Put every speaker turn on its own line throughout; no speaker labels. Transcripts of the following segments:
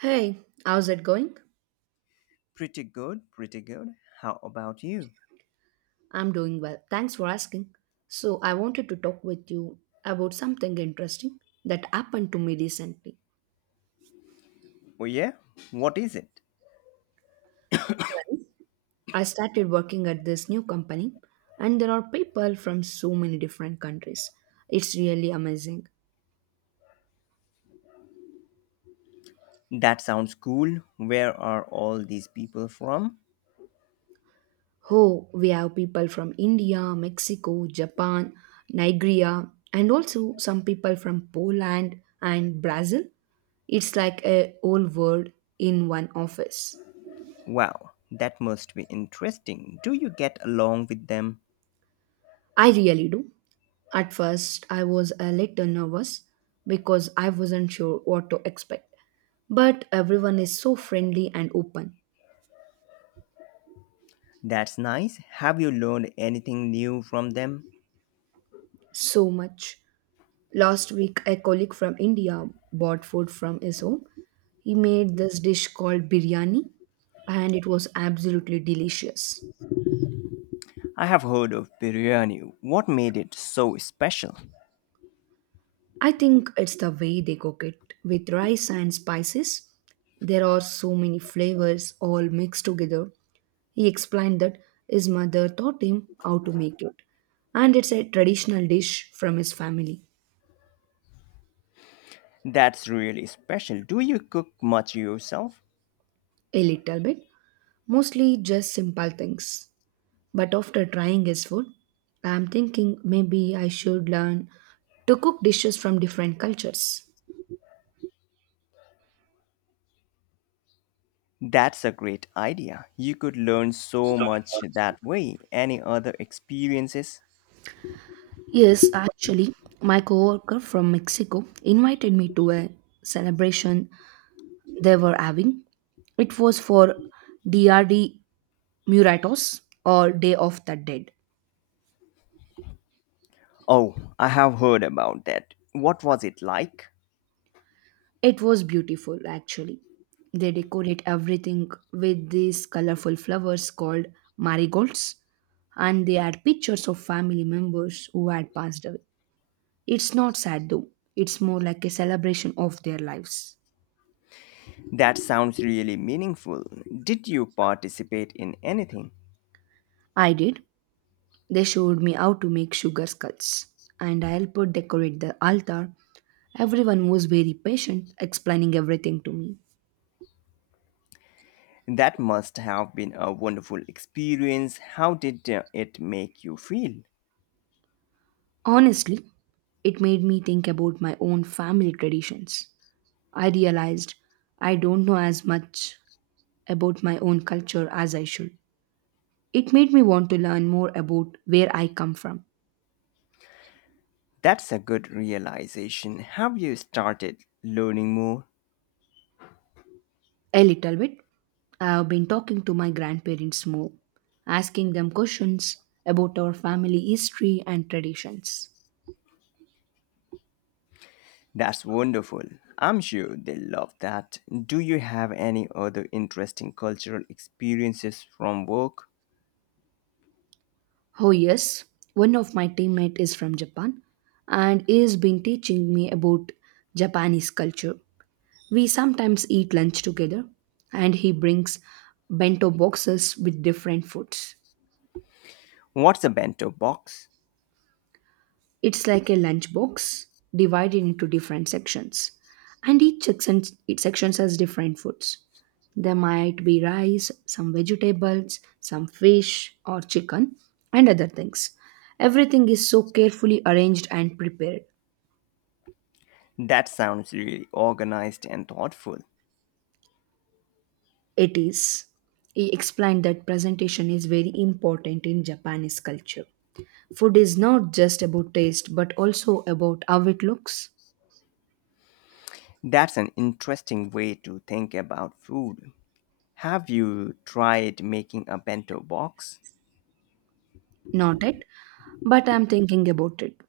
Hey, how's it going?
Pretty good, pretty good. How about you?
I'm doing well. Thanks for asking. So, I wanted to talk with you about something interesting that happened to me recently.
Oh, yeah? What is it?
Well, I started working at this new company, and there are people from so many different countries. It's really amazing.
That sounds cool. Where are all these people from?
Oh, we have people from India, Mexico, Japan, Nigeria, and also some people from Poland and Brazil. It's like a whole world in one office.
Wow, that must be interesting. Do you get along with them?
I really do. At first, I was a little nervous because I wasn't sure what to expect. But everyone is so friendly and open.
That's nice. Have you learned anything new from them?
So much. Last week, a colleague from India bought food from his home. He made this dish called biryani, and it was absolutely delicious.
I have heard of biryani. What made it so special?
I think it's the way they cook it with rice and spices. There are so many flavors all mixed together. He explained that his mother taught him how to make it, and it's a traditional dish from his family.
That's really special. Do you cook much yourself?
A little bit, mostly just simple things. But after trying his food, I'm thinking maybe I should learn to cook dishes from different cultures.
That's a great idea. You could learn so much that way. Any other experiences?
Yes, actually, my coworker from Mexico invited me to a celebration they were having. It was for DRD Muratos, or Day of the Dead.
Oh, I have heard about that. What was it like?
It was beautiful, actually. They decorate everything with these colorful flowers called marigolds, and they add pictures of family members who had passed away. It's not sad though, it's more like a celebration of their lives.
That sounds really meaningful. Did you participate in anything?
I did. They showed me how to make sugar skulls, and I helped decorate the altar. Everyone was very patient, explaining everything to me.
That must have been a wonderful experience. How did it make you feel?
Honestly, it made me think about my own family traditions. I realized I don't know as much about my own culture as I should. It made me want to learn more about where I come from.
That's a good realization. Have you started learning more?
A little bit. I have been talking to my grandparents more, asking them questions about our family history and traditions.
That's wonderful. I'm sure they love that. Do you have any other interesting cultural experiences from work?
Oh yes, one of my teammates is from Japan and he has been teaching me about Japanese culture. We sometimes eat lunch together, and he brings bento boxes with different foods.
What's a bento box?
It's like a lunch box divided into different sections, and each section has different foods. There might be rice, some vegetables, some fish or chicken, and other things. Everything is so carefully arranged and prepared.
That sounds really organized and thoughtful.
It is. He explained that presentation is very important in Japanese culture. Food is not just about taste but also about how it looks.
That's an interesting way to think about food. Have you tried making a bento box?
Not it, but I'm thinking about it.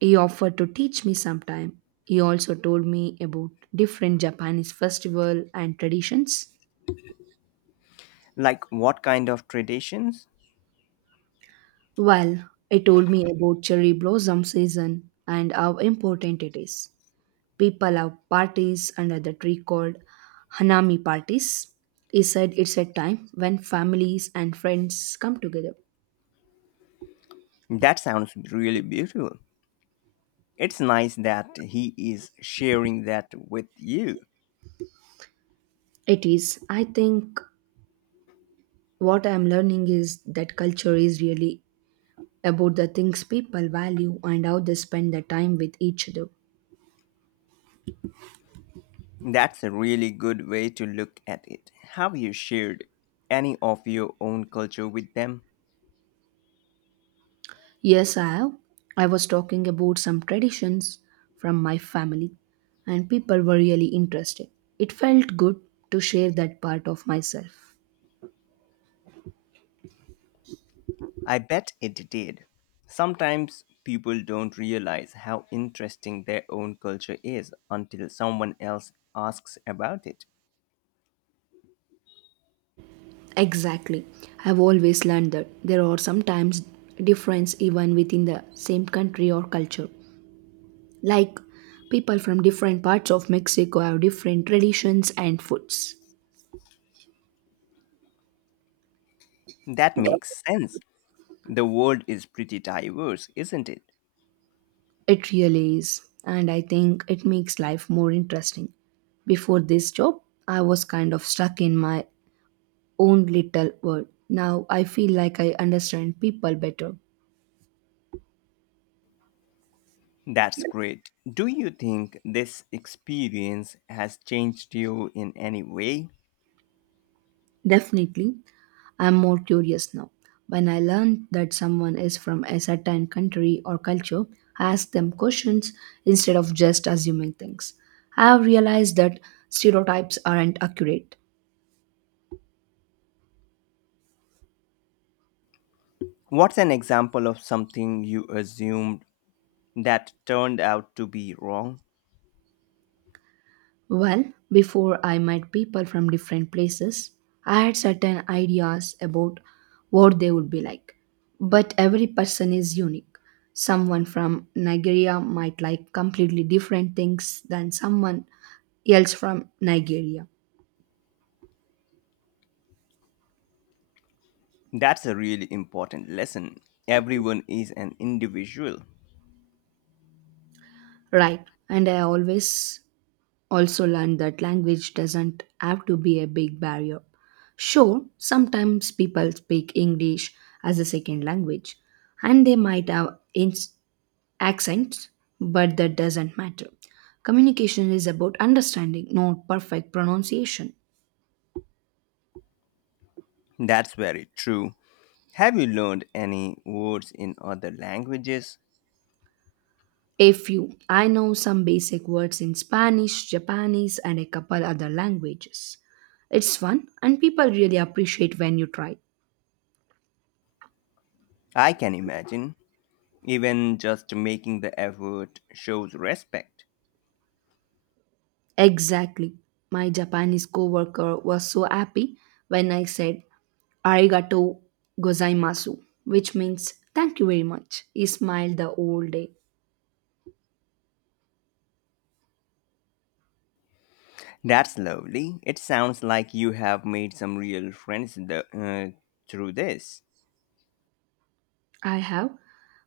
He offered to teach me sometime. He also told me about different Japanese festival and traditions.
Like what kind of traditions?
Well, he told me about cherry blossom season and how important it is. People have parties under the tree called hanami parties. He said it's a time when families and friends come together.
That sounds really beautiful. It's nice that he is sharing that with you.
It is, I think. What I'm learning is that culture is really about the things people value and how they spend their time with each other.
That's a really good way to look at it. Have you shared any of your own culture with them?
Yes, I have. I was talking about some traditions from my family, and people were really interested. It felt good to share that part of myself.
I bet it did. Sometimes people don't realize how interesting their own culture is until someone else asks about it.
Exactly. I've always learned that there are sometimes difference even within the same country or culture. Like people from different parts of Mexico have different traditions and foods.
That makes sense. The world is pretty diverse, isn't it?
It really is, and I think it makes life more interesting. Before this job, I was kind of stuck in my own little world. Now I feel like I understand people better.
That's great. Do you think this experience has changed you in any way?
Definitely, I'm more curious now. When I learn that someone is from a certain country or culture, I ask them questions instead of just assuming things. I have realized that stereotypes aren't accurate.
What's an example of something you assumed that turned out to be wrong?
Well, before I met people from different places, I had certain ideas about what they would be like. But every person is unique. Someone from Nigeria might like completely different things than someone else from Nigeria.
That's a really important lesson. Everyone is an individual.
Right. And I always also learned that language doesn't have to be a big barrier. Sure, sometimes people speak English as a second language and they might have accents, but that doesn't matter. Communication is about understanding, not perfect pronunciation.
That's very true. Have you learned any words in other languages?
A few. I know some basic words in Spanish, Japanese, and a couple other languages. It's fun, and people really appreciate when you try.
I can imagine. Even just making the effort shows respect.
Exactly. My Japanese coworker was so happy when I said arigato gozaimasu, which means thank you very much. He smiled the whole day.
That's lovely. It sounds like you have made some real friends through this.
I have.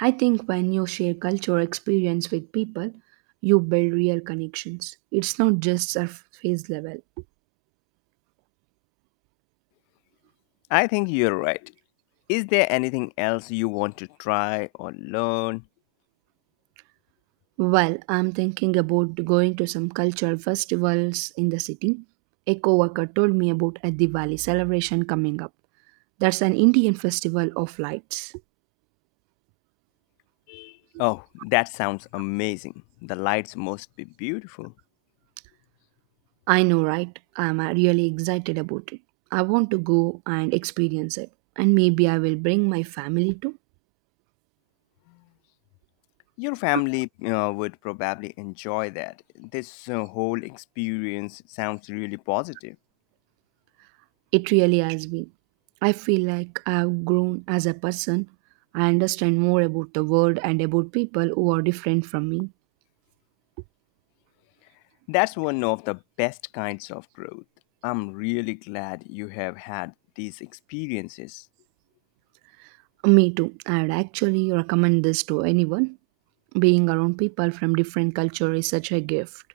I think when you share culture experience with people, you build real connections. It's not just surface level.
I think you're right. Is there anything else you want to try or learn?
Well, I'm thinking about going to some cultural festivals in the city. A coworker told me about a Diwali celebration coming up. That's an Indian festival of lights.
Oh, that sounds amazing. The lights must be beautiful.
I know, right? I'm really excited about it. I want to go and experience it. And maybe I will bring my family too.
Your family would probably enjoy that. This whole experience sounds really positive.
It really has been. I feel like I have grown as a person. I understand more about the world and about people who are different from me.
That's one of the best kinds of growth. I'm really glad you have had these experiences.
Me too. I would actually recommend this to anyone. Being around people from different culture is such a gift.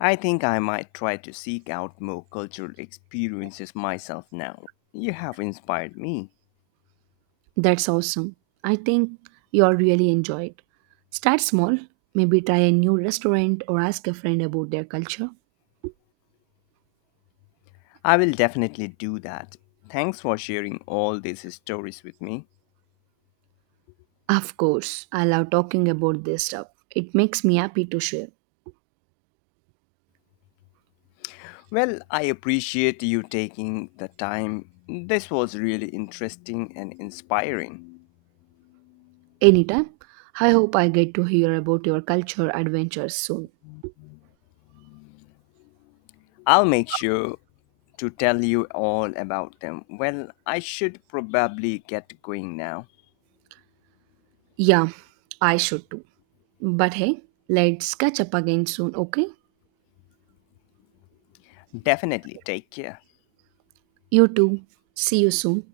I think I might try to seek out more cultural experiences myself now. You have inspired me.
That's awesome. I think you'll really enjoy it. Start small. Maybe try a new restaurant or ask a friend about their culture.
I will definitely do that. Thanks for sharing all these stories with me.
Of course, I love talking about this stuff. It makes me happy to share.
Well, I appreciate you taking the time. This was really interesting and inspiring.
Anytime. I hope I get to hear about your culture adventures soon.
I'll make sure to tell you all about them. Well, I should probably get going now.
Yeah, I should too. But hey, let's catch up again soon, okay?
Definitely take care.
You too. See you soon.